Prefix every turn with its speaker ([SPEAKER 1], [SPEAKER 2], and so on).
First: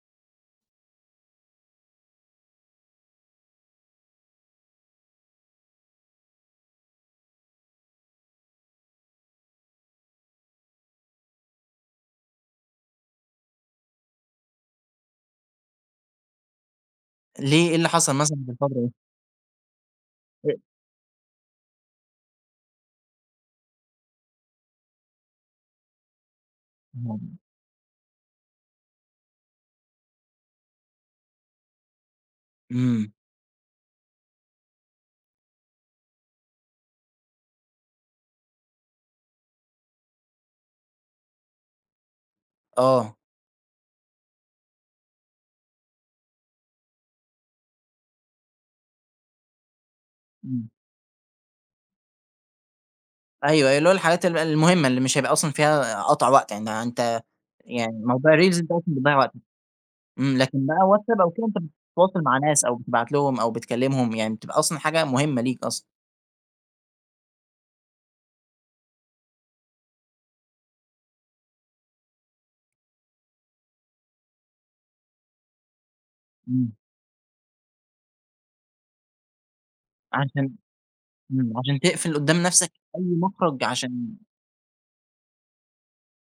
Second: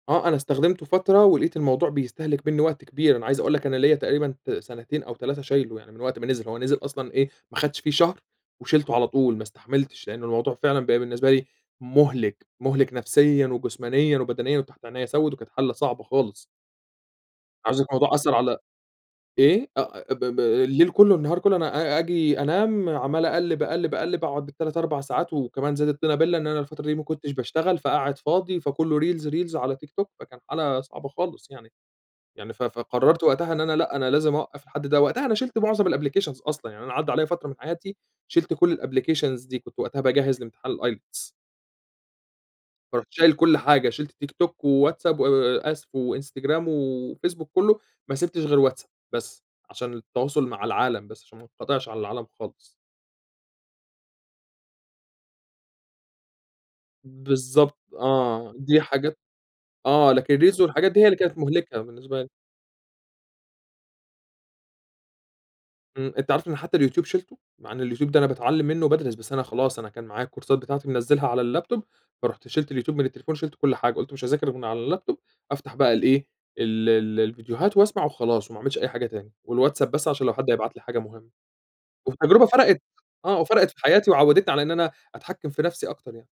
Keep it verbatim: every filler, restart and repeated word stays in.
[SPEAKER 1] آه، أنا استخدمته فترة ولقيت الموضوع بيستهلك مِنّي وقت كبير أنا عايز أقول لك أنا ليّا تقريبًا ت سنتين أو تلاتة شايلُه، يعني من وقت ما نزِل هو نزِل أصلًا إيه ما خدتش فيه شهر وشِلتُه على طول ما استحملتش، لأنّه الموضوع فعلًا بقى بالنسبة لي مُهلك مُهلك نفسيًا وجسمانيًا وبدنيًا وتحت عينيّا سوِّد وكانت حالة صعبة خالص. [unintelligible]
[SPEAKER 2] ليه، إيه اللي
[SPEAKER 1] الموضوع
[SPEAKER 2] حصل
[SPEAKER 1] أثّر
[SPEAKER 2] مثلًا في
[SPEAKER 1] على
[SPEAKER 2] الفترة دي؟
[SPEAKER 1] إيه أ ب ب
[SPEAKER 2] أ
[SPEAKER 1] الليل كلّه النهار كلّه أنا أ آجي أنام عمّال أقلّب أقلب أقلّب، أقعد بالتلات أربع ساعات وكمان زاد الطينّة بلّة إن أنا الفترة دي ما
[SPEAKER 2] إمم.
[SPEAKER 1] كُنتش باشتغل فقاعد فاضي فكلّه reels -reels على تيك توك فكان حالة صعبة خالص يعني، يعني ف
[SPEAKER 2] إمم.
[SPEAKER 1] فقررت وقتها إن أنا لأ أنا لازم أوقّف لحد ده وقتها أنا شِلت معظم الapplications أصلًا يعني أنا عدّى عليَّ فترة من حياتي شِلت كل الapplications دي كنت وقتها باجهِّز لامتحان الIELTS فرُحت
[SPEAKER 2] آه.
[SPEAKER 1] شايل كل حاجة شِلت تيك توك، وواتساب و آسف وانستجرام وفيسبوك كلّه، ما سِبتش غير واتساب بس، عشان التواصل مع
[SPEAKER 2] إمم.
[SPEAKER 1] العالم بس، عشان ما انقطعش عن العالم خالص.
[SPEAKER 2] أيوه أيوه اللي هو الحاجات ال المهمّة اللي مش هيبقى أصلًا فيها قطع وقت، يعني أنت
[SPEAKER 1] بالضبط
[SPEAKER 2] يعني موضوع
[SPEAKER 1] آه،
[SPEAKER 2] الreels
[SPEAKER 1] دي
[SPEAKER 2] دوّة اللي بيضيّع
[SPEAKER 1] حاجات
[SPEAKER 2] وقتك
[SPEAKER 1] آه،
[SPEAKER 2] إمم،
[SPEAKER 1] لكن reels
[SPEAKER 2] لكن بقى
[SPEAKER 1] والحاجات دي هي اللي
[SPEAKER 2] واتساب أو
[SPEAKER 1] كانت
[SPEAKER 2] كده أنت
[SPEAKER 1] مُهلكة
[SPEAKER 2] بتتواصل
[SPEAKER 1] بالنسبة لي.
[SPEAKER 2] مع ناس أو بتبعت لهم أو بتكلمهم يعني بتبقى أصلًا حاجة مهمّة ليك أصلًا.
[SPEAKER 1] إمم، أنت عارف إن حتّى اليوتيوب شِلته، مع إن اليوتيوب ده أنا باتعلّم منّه وبادرس بس أنا خلاص أنا كان معايا الكورسات بتاعتي منزّلها على الlaptop فرُحت شِلت اليوتيوب من التليفون وشِلت كل حاجة، قلت مش هاذاكر غير من على الlaptop أفتح بقى الإيه
[SPEAKER 2] إمم.
[SPEAKER 1] ال ال الفيديوهات وأسمع وخلاص، وما اعملش أي حاجة تاني والواتساب بس عشان لو حد
[SPEAKER 2] عشان
[SPEAKER 1] هيبعت لي حاجة مهمّة،
[SPEAKER 2] إمم، عشان تقفل قدّام
[SPEAKER 1] والتجربة
[SPEAKER 2] نفسك
[SPEAKER 1] فرَقِت،
[SPEAKER 2] أي
[SPEAKER 1] آه
[SPEAKER 2] مخرج
[SPEAKER 1] وفرقت في حياتي،
[SPEAKER 2] عشان
[SPEAKER 1] وعوّدتني على إن أنا أتحكِّم في نفسي أكتر يعني.